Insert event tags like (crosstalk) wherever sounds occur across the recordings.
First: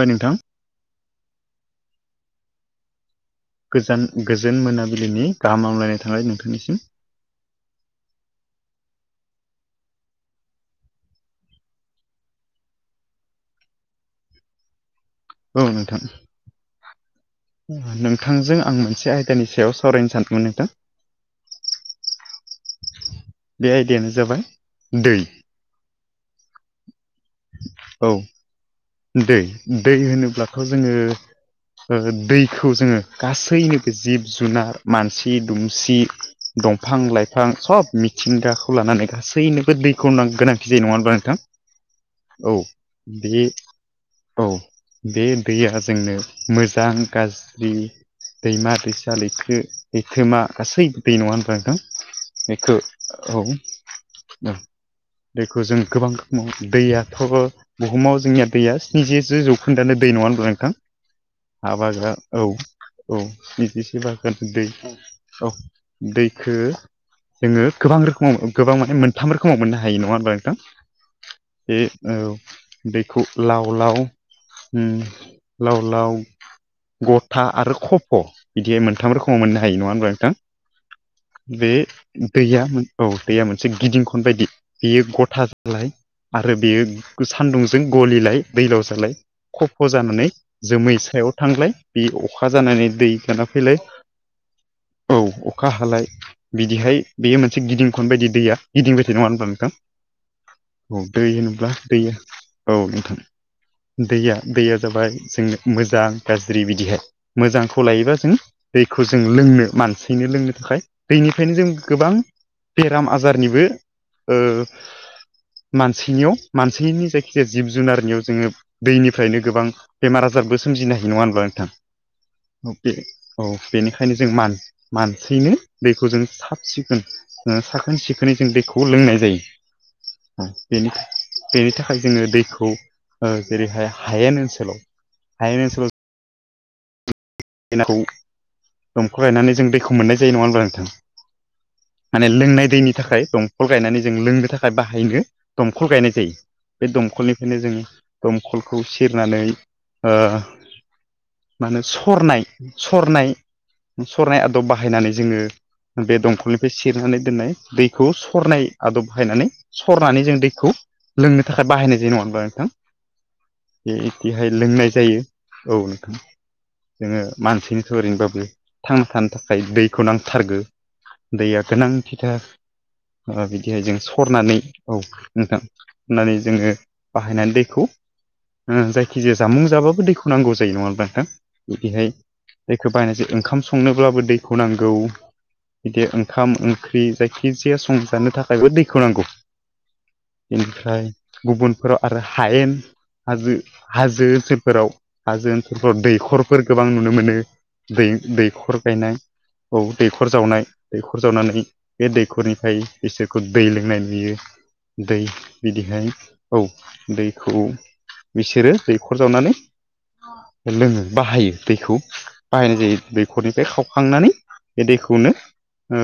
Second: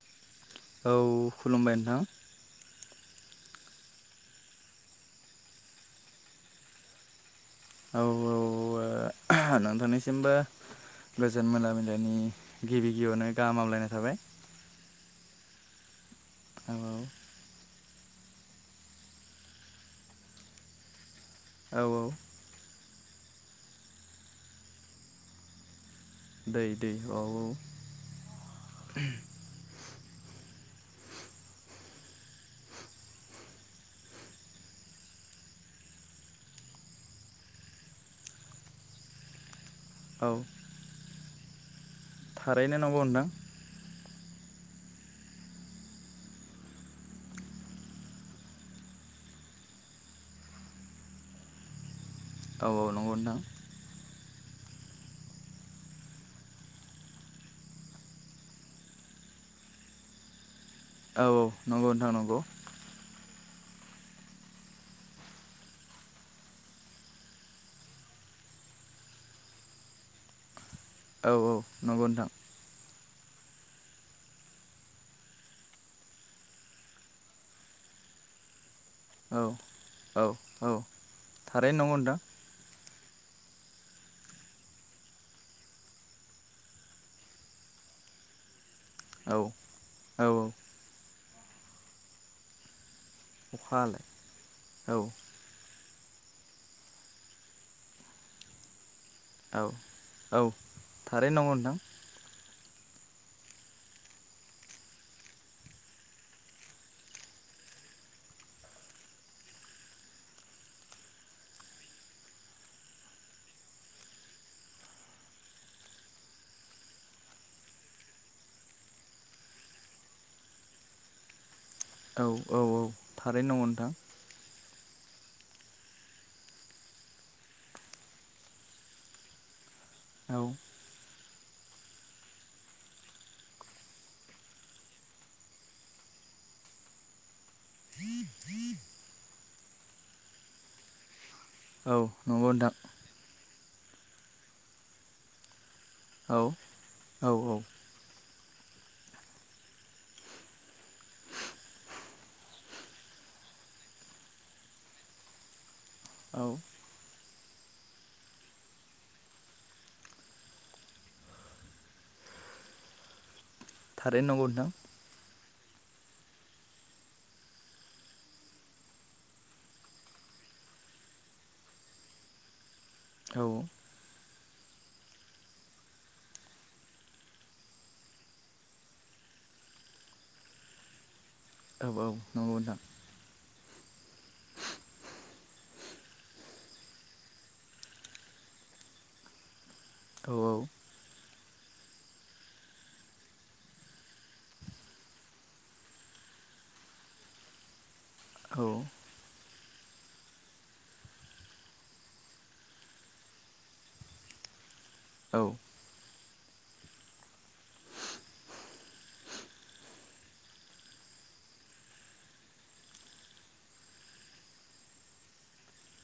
बाय नोंथां औ खुलुमबाय नोंथां गोजान गोजोन मोनाबिलिनि गाहाम हामलायनाय थानाय नोंथांनिसिम औ औ आ नोंथांनिसिमबो गोजोन मोनाबिलिनि गिबि गिबियावनो गाहामलायनाय थाबाय औ नोंथां औ नोंथांजों आं मोनसे आयदानि सायाव सावरायनो सानदोंमोन नोंथां औ औ बे आयदायानो जाबाय दै दै दै औ औ औ दै दै होनोब्लाथ' जोङो ओ दैखौ जोङो गासैनोबो जिब जुनार मानसि दुमसि दंफां लाइफां सब मिथिंगाखौ लानानै गासैनोबो दैखौ औ गोनांथि जायो नङा होनोमबब्ला नोंथां औ थारैनो नंगौ नोंथां बि औ बे दैया जोंनो मोजां गाज्रि दैमा दैसा लैथो लैथोमा गासै दै नङा‌ होमबा नोंथां औ बेखौ औ नंगौ औ नोंथां दैखौ जों गोबां रोखोमाव दैयाथ' बुहुमाव जोंनिया दैया स्निजिजो जौखोन्दानो दै नङा होनब्ला नोंथां औ औ नंगौ नोंथां हाबाग्रा नंगौ औ औ बिदिसो बागान दै औ दैखो जोङो गोबां रोखोमाव गोबां माने मोनथाम रोखोमाव मोननो हायो नङा होनबा नोंथां औ औ बे नंगौ आ नोंथां बे लाव लाव ओन लाव लाव गथा आरो खफ' बिदि मोन थाम रोखोमाव औ मोननो हायो नङा होनबब्ला औ नोंथां औ बे थारैनो नंगौ नोंथां दैया औ दैया मोनसे मोनसे गिदिं खन बायदि बेयो गथा जालाय आरो बेयो सान्दुंजों गलिलाय दैलाव जालाय औ खफ' औ जानानै जोमै सायाव थांलाय बे अखा जानानै दै खाना अखा फैलाय हालाय औ अखा हालाय बिदिहाय बेयो मोनसे गिदिं खन बायदि दैया गिदिंबाय थायो बे नङा होनब्ला औ नोंथां औ औ दै थारैनो नंगौ होनोब्ला नोंथां दैया औ नोंथां दैया दैया जाबाय जोंङ मोजां गाज्रि बिदिहाय मोजांखौ लायोबा जों दैखौ जों लोंनो मानसिनो लोंनो थाखाय दैनिफ्रायनो जों गोबां बेराम आजारनिबो ओ मानसिनियाव मानसिनि जायखि जे जिब जुनारनियाव जोङो दैनिफ्रायनो गोबां बेमार आजारबो सोमजिनो हायो नङा होनब्ला नोंथां औ बे बेनिखायनो जों मान मानसिनो दैखौ जों साब सिखोन ओ साखोन सिखोनै जों दैखौ लोंनाय जायो औ बेनि बेनिथाख थाखाय जोङो दैखौ जेरैहाय हायेन ओनसोलाव हायेन ओनसोलाव दैखौ दंकल गायनानै जों दैखौ मोननाय जायो नङा होनोमब्ला नोंथां औ माने नंगौ लोंनाय नोंथां दैनि थाखाय दंखल गायनानै जों लोंनो थाखाय बाहायनो दमखल गायनाय जायो औ बे औ दंखलनिफ्रायनो जोङो दमखलखौ सेरनानै ओ मा होनो स सरनाय सरनाय सरनाय आदब बाहायनानै जोङो बे औ दंखलनिफ्राय सेरनानै दोननाय दैखौ सरनाय आदब बाहायनानै सरनानै जों दैखौ लोंनो थाखाय बाहायनाय जायो नङाहोनबा नोंथां बे थारैनो नंगौ इदिहाय नोंथां लोंनाय जायो औ नोंथां जोङो मानसिनि थाखाय ओरैनोबाबो थांना थानो थाखाय दैखौ नांथारगौ दैया गोनांथिथार ओ औ बिदिहाय जों स सरनानै औ नोंथां हरनानै जोङो बाहायनानै दैखौ ओ जायखिजाया जामुं जाबाबो दैखौ नांगौ जायो नङाहोनब्ला नोंथां बिदिहाय औ औ नंगौ नोंथां दैखौ बायनाजों ओंखाम संनोब्लाबो दैखौ नांगौ बिदि ओंखाम ओंख्रि जायखिजाया संजानो थाखायबो दैखौ नांगौ औ बेनिफ्राय गुबुनफोराव आरो हायेन हाजो हाजो ओनसोलफोराव हाजो ओनसोलफोराव दैखर फोर गोबां नुनो मोनो दै दैखर औ गायनाय औ दैखर जावनाय दैखर जावनानै बे दैखरनिफ्राय बिसोरखौ दै लोंनाय नुयो दै औ बिदिहाय औ दैखौ बिसोरो दैखर जावनानै लोङो बाहायो दैखौ बाहायनाय जायो दैखरनिफ्राय खावखांनानै बे दैखौनो ओ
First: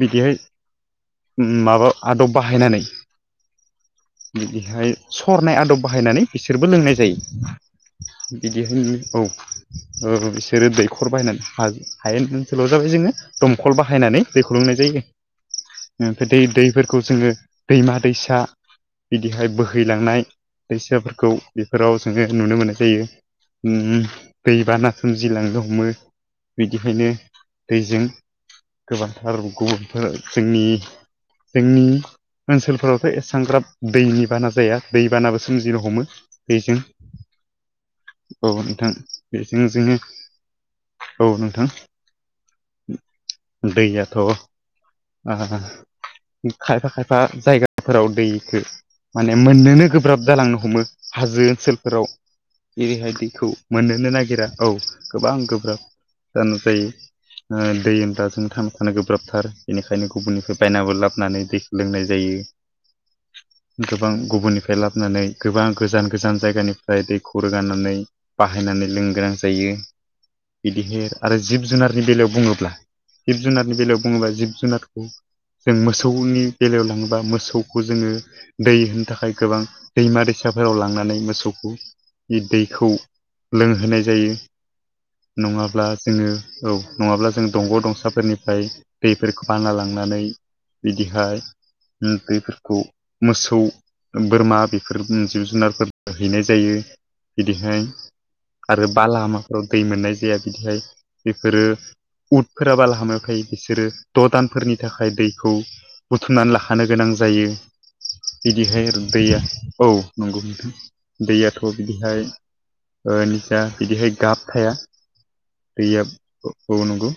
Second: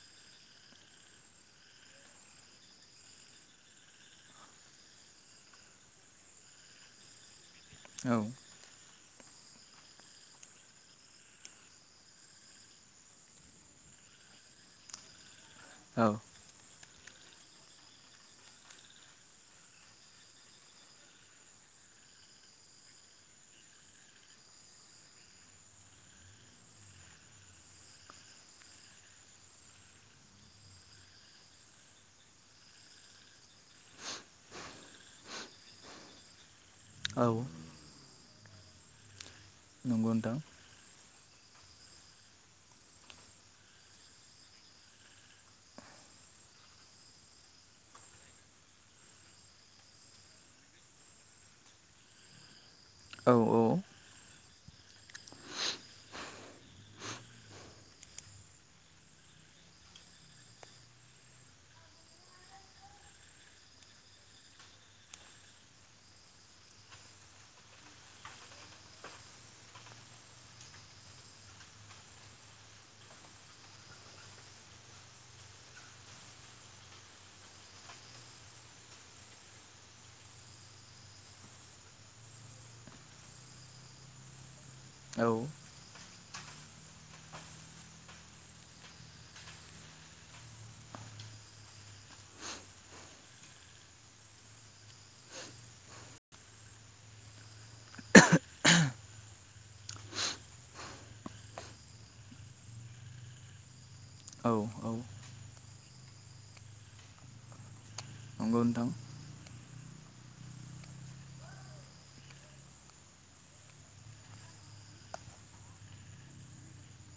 बिदिहाय माबा आदब बाहायनानै बिदिहाय सरनाय आदब बाहायनानै बिसोरबो लोंनाय जायो बिदि होननि औ ओ बिसोरो दैखर बाहायनानै हाज हायेन ओनसोलाव जाबाय जोङो दमखल बाहायनानै नै दैखौ लोंनाय जायो औ ओफ्राय दै दैफोरखौ जोङो दैमा दैसा बिदिहाय बोहैलांनाय दैसाफोरखौ बेफोराव जोङो नुनो मोननाय जायो उ दैबाना सोमजिलांनो हमो बिदिखायनो दैजों गोबांथार गुबुनफोर जोंनि जोंनि ओनसोलफोरावथ' एसांग्राब दैनि बाना जाया दै बानाबो सोमजिनो हमो बेजों औ औ नोंथां बेजों जोङो नंगौ नोंथां औ नोंथां दैयाथ' आ खायफा खायफा जायगाफोराव दैखौ माने मोननोनो गोब्राब जालांनो हमो हाजो ओनसोलफोराव औ रैबायदिखौ औ मोननोनो नागिरा औ गोबां गोब्राब जानोसायो दै होनब्ला जों थानो थानो गोब्राबथार बेनिखायनो गुबुननिफ्राय बायनाबो लाबोनानै दैखौ लोंनाय जायो (inaudible) गोबां गुबुननिफ्राय लाबोनानै गोबां गोजान गोजान जायगानिफ्राय दैखौ रोगानानै बाहायनानै लों गोनां जायो बिदिहेर आरो जिब जुनारनि बेलायाव बुङोब्ला जिब जुनारनि बेलायाव बुङोबा जिब जुनारखौ जों मोसौनि बेलायाव लाङोबा मोसौखौ जोङो दै होनो थाखाय गोबां दैमा दैसा फाफोराव लांनानै मोसौखौ दैखौ लोंहोनाय जायो औ नङाब्ला जोङो औ नङाब्ला जों दंग' दंसाफोरनिफ्राय दैफोरखौ बाना लांनानै बिदिहाय दैफोरखौ मोसौ बोरमा बेफोर जिब जुनारफोर हैनाय जायो बिदिहाय आरो बा लामाफोराव दै मोननाय जाया बिदिहाय बेफोरो उदफोराबाल हामाखै बिसोरो द' औ दानफोरनि औ थाखाय दैखौ बुथुमनानै लाखानो गोनां जायो नंगौ बिदिह नोंथां र दैया औ नंगौ नोंथां दैयाथ' बिदिहाय निजा बिदिहाय गाब थाया दैया बबावनंगौ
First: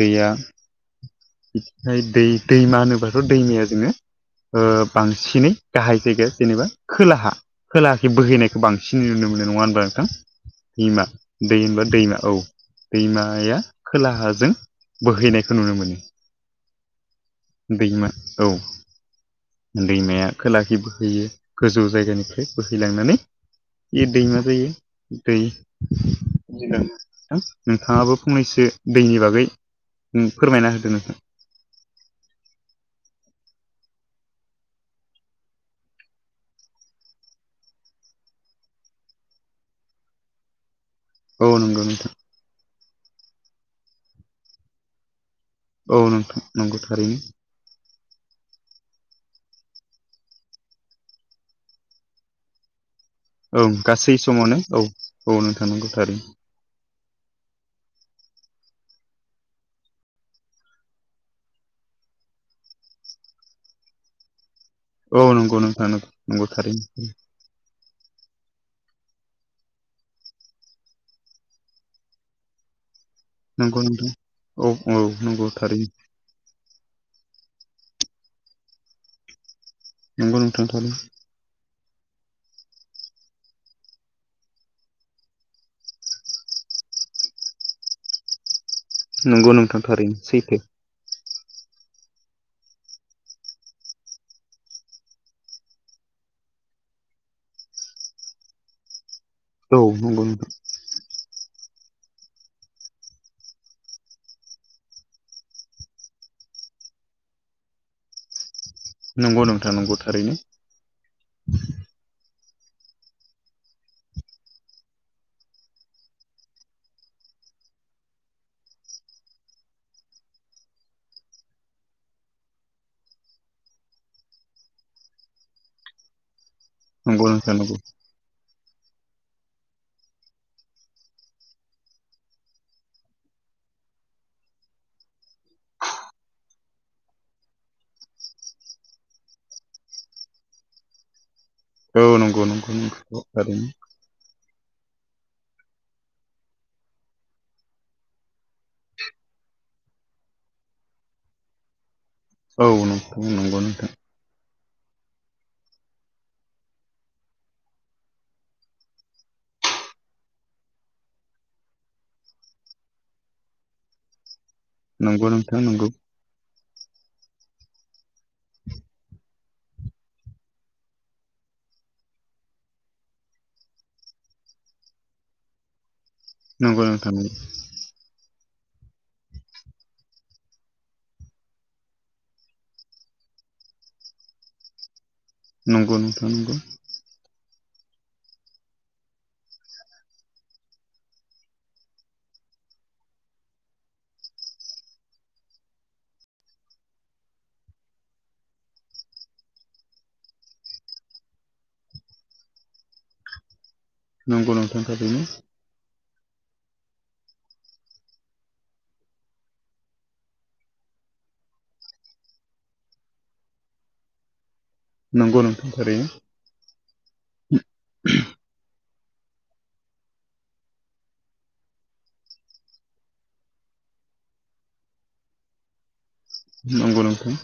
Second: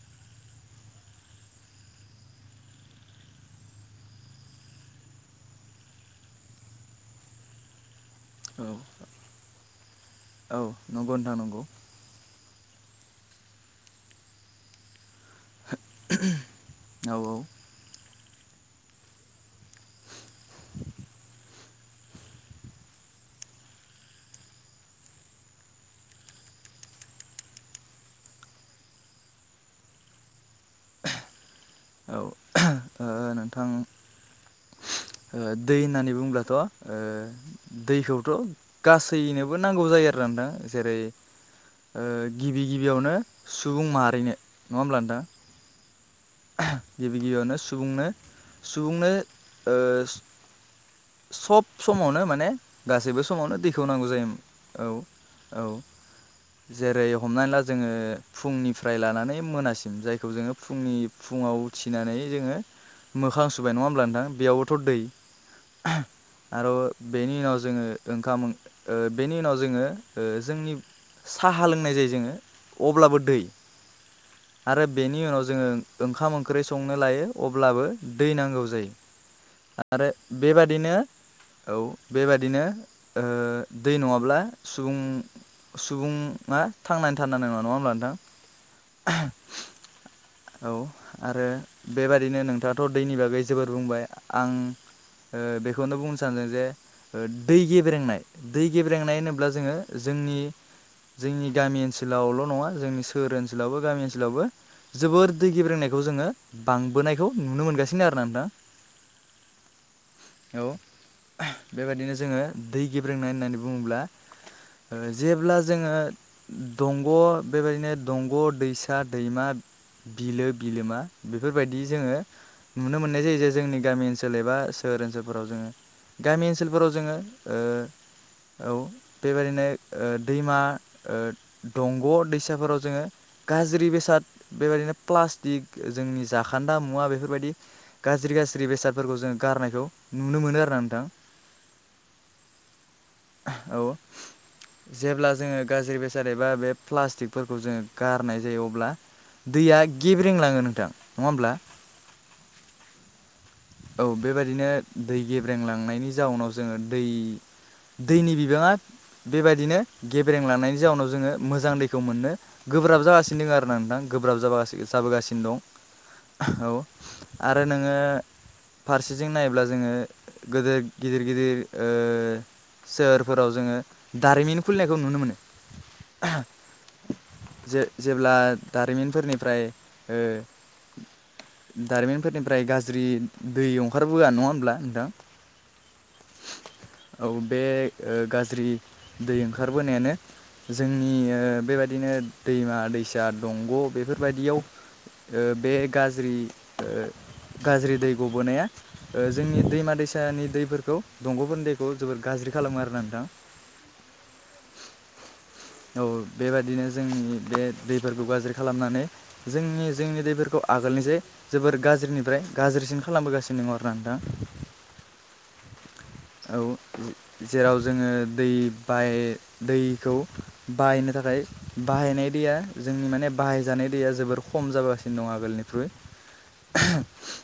दैया बिफ्राय दै दैमा होनोबाथ' दैमाया जोङो बांसिनै गाहाय जायगाया जेनेबा खोलाहा खोला बे बोहैनायखौ औ बांसिन नुनो मोनो नङा होनबा नोंथां औ दैमा नंगौ नोंथां दै नंगौ होनबा दैमा औ। दैमाया खोलाहाजों बोहैनायखौ नुनो मोनो। औ औ दैमा औ। दैमाया खोलाखै बोहैयो गोजौ जायगानिफ्राय बोहैलांनानै इ दै म दैयो दै नोंथाङाबो फंनैसो दैनि बागै। फोरमायना होदो नोंथां। दा नोंथां दै होननानै बुङब्लाथ' दैखौथ' गासैनोबो नांगौ जायो आरो। रा जेरै औ नंगौ नोंथां गिबि गिबियावनो सुबुं माहारिनो नङा होमबब्ला नोंथां औ नोंथां नंगौ गिबि थारैनो गिबियावनो सुबुंनो सुबुंनो सब समावनो माने गासैबो समावनो औ दैखौ नांगौ गासै जायोमोन समावनो औ औ नोंथां नंगौ थारैनो जेरै हमनानै ला जोङो फुंनिफ्राय लानानै मोनासिम जायखौ जोङो फुंनि फुङाव उथिनानै जोङो मोखां सुबाय नङा होमब्ला नोंथां बेयाव बोथ' दै औ नंगौ नोंथां नंगौ नंगौ आरो थारैनो बेनि उनाव जोङो ओंखाम बेनि उनाव जोङो जोंनि साहा लोंनाय जायो जोङो अब्लाबो दै नंगौ नोंथां औ आरो औ बेनि उनाव नंगौ जोङो थारैनो ओंखाम ओंख्रि संनो लायो अब्लाबो दै नांगौ जायो। आरो नंगौ नोंथां थारैनो बेबादिनो औ बेबादिनो ओ दै नङाब्ला सुबुं सुबुङा थांनानै थानो हानाय नङा, नङा होमब्ला नोंथां? नंगौ नोंथां थारैनो सैथो। औ आरो बेबायदिनो नोंथाङाथ' दैनि बागै जोबोर बुंबाय आं बेखौनो बुंनो सानदों जे दै गेब्रेंनाय दै गेब्रेंनाय होनो- ब्ला जोङो औ नंगौ जोंनि नोंथां जोंनि गामि ओनसोलावल' नङा जोंनि सोहोर ओनसोलावबो गामि ओनसोलावबो जोबोर दै गेब्रेंनायखौ जोङो बांबोनायखौ नुनो मोनगासिनो आरोना नोंथां। नंगौ नोंथां नंगौ थारैनो। औ बेबादिनो जोङो दै गेब्रेंनाय होननानै बुङोब्ला जेब्ला जोङो दंग' बेबायदिनो दंग' दैसा दैमा। बिलो बिलोमा बेफोरबायदि जोङो नुनो मोननाय जायो जे जोंनि गामि ओनसोल एबा। सोहोर ओनसोलफोराव जोङो गामि ओनसोलफोराव जोङो नंगौ नोंथां नंगौ ओ औ। बेबायदिनो ओ दैमा ओ दंग' दैसाफोराव जोङो गाज्रि बेसाद। बेबायदिनो प्लास्टिक जोंनि जाखोन्दा मुवा बेफोरबायदि गाज्रि गाज्रि बेसादफोरखौ जों गा गारनायखौ नुनो मोनो आरोना नोंथां। औ नंगौ नंगौ थारैनो। औ जेब्ला जोङो गाज्रि बेसाद एबा बे प्लास्टिकफोरखौ जोङो गारनाय जायो अब्ला दैया गेब्रें लाङो नोंथां नङा होमब्ला। औ नंगौ। औ बेबायदिनो दै गेब्रेंलांनायनि जाउनाव जोङो दै दैनि बिबाङा बेबायदिनो गेब्रें लांनायनि जाउनाव जोङो मोजां दैखौ मोननो गोब्राब जागासिनो दङ आरोना नोंथां। गोब्राब जाब नंगौ जाबोगासिनो दं नोंथां नंगौ नोंथां नंगौ औ आरो नोङो फारसेजों नायोब्ला जोङो गोदेर गिदिर गिदिर ओ सोहोरफोराव जोङो दारिमिन खुलिनायखौ नुनो मोनो। नंगौ नोंथां। जे-जेब्ला दारिमिनफोरनिफ्राय ओ दारिमिनफोरनिफ्राय गाज्रि दै ओंखारबोआ नङा होमब्ला नोंथां? नंगौ नोंथां नंगौ। औ बे ओ गाज्रि दै ओंखारबोनायानो जोंनि ओ बेबायदिनो दैमा दैसा दंग' बेफोरबायदियाव ओ बे गाज्रि ओ गाज्रि दै गबोनाया ओ जोंनि दैमा दैसानि दैफोरखौ दंग'फोरनि दैखौ जोबोर गाज्रि खालामो आरोना नोंथां। नंगौ नोंथां थारैनो। औ बेबायदिनो जोंनि बे दैफोरखौ गाज्रि खालामनानै जोंनि जोंनि दैफोरखौ आगोलनि जे जोबोर गाज्रिनिफ्राय गाज्रिसिन खालामबोगासिनो दङ आरो ना नोंथां। नंगौ नोंथां थारैनो औ जेराव जोङो दै बाय दैखौ बाहायनो थाखाय बाहायनाय दैया जोंनि माने बाहायजानाय। दैया जोबोर खम जाबोगासिनो दं आगोलनिख्रुय। नंगौ नोंथां।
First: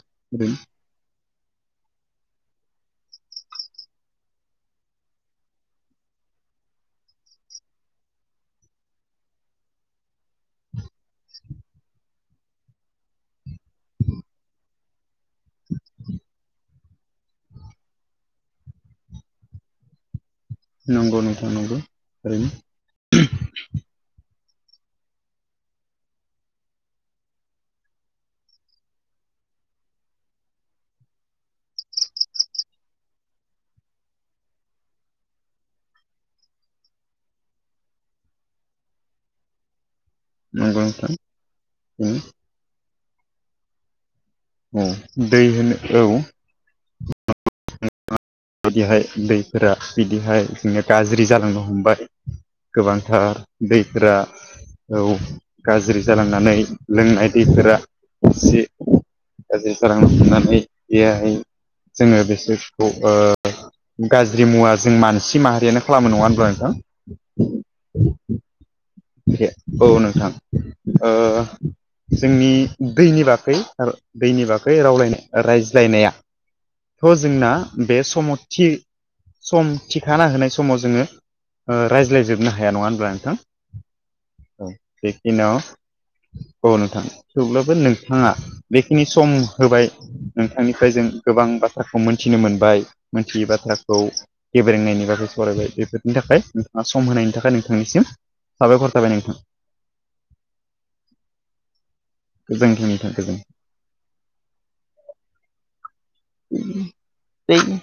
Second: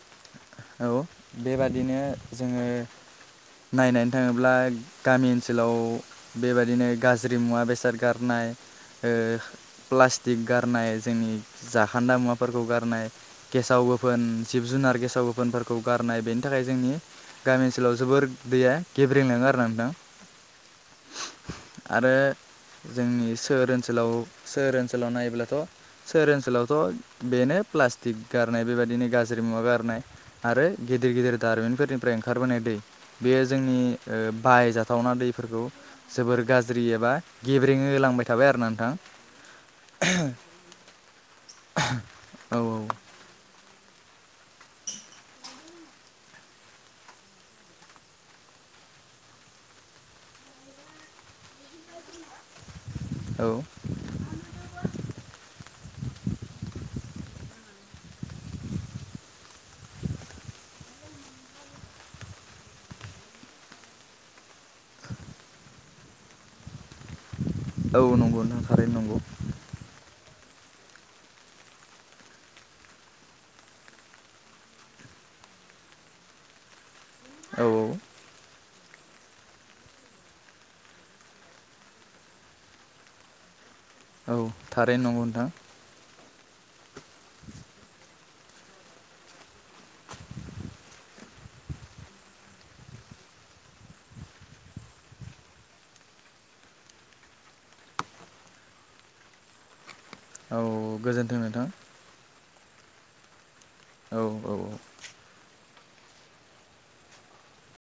औ बेबादिनो जोङो नायनायनो थाङोब्ला गामि ओनसोलाव बेबादिनो गाज्रि मुवा बेसाद गारनाय। ओ प्लास्टिक गारनाय। जोंनि जाखान्दा मुवाफोरखौ गारनाय गेसाव गोफोन जिब जुनार गेसाव गोफोनफोरखौ गारनाय बेनि थाखाय जोंनि गामि ओनसोलाव जोबोर दैया गेब्रेंलाङो आरो ना नोंथां। नंगौ नोंथां नंगौ आरो ओरैनो जोंनि सोहोर ओनसोलाव सोहोर ओनसोलाव नायोब्लाथ' सोहोर ओनसोलावथ' बेनो प्लास्टिक गारनाय बेबायदिनो गाज्रि मुवा गारनाय। आरो गिदिर गिदिर दारिमिनफोरनिफ्राय ओंखारबोनाय दै बेयो जोंनि ओ बायजाथावना दै खौ जोबोर गाज्रि एबा गेब्रेङो लांबाय थाबाय आरो ना नोंथां। (unintelligible) नंगौ नोंथां उम। औ औ दै होनो औ। बिदिहाय दैफोरा बिदिहाय जोङो गाज्रि जालांनो हमबाय। गोबांथार औ दैफोरा औ गाज्रि जालांनानै लोंनाय दैफोरा एसे गाज्रि जालांनानै बेहाय जोङो बिसोरखौ ओ गाज्रि मुवा जों मानसि माहारियानो खालामो नङा होनब्ला नोंथां? औ नोंगौ नोंथां थारैनो। नंगौ औ नोंथां ओ जोंनि दैनि बागै दैनि बागै रावलायनाय रायज्लायनाया थ' जोंना औ बे सम थि सम थिखाना होनाय समाव जोङो ओ रायज्लायजोबनो हाया नङा होनब्ला नोंथां औ थारैनो नंगौ नोंथां बेखिनियाव औ नोंथां थेवब्लाबो नोंथाङा बेखिनि सम होबाय नोंथांनिफ्राय जों गोबां बाथ्राखौ मोनथिनो मोनबाय मोनथियै बाथ्राखौ, गेब्रेंनायनि बागै सावरायबाय बेफोरनि थाखाय नोंथाङा सम होनायनि थाखाय नोंथांनिसिम साबायखर थाबाय नोंथां। औ गोजोन्थों नोंथां। गोजोनथों नोथां गोजोन औ औ दैैनि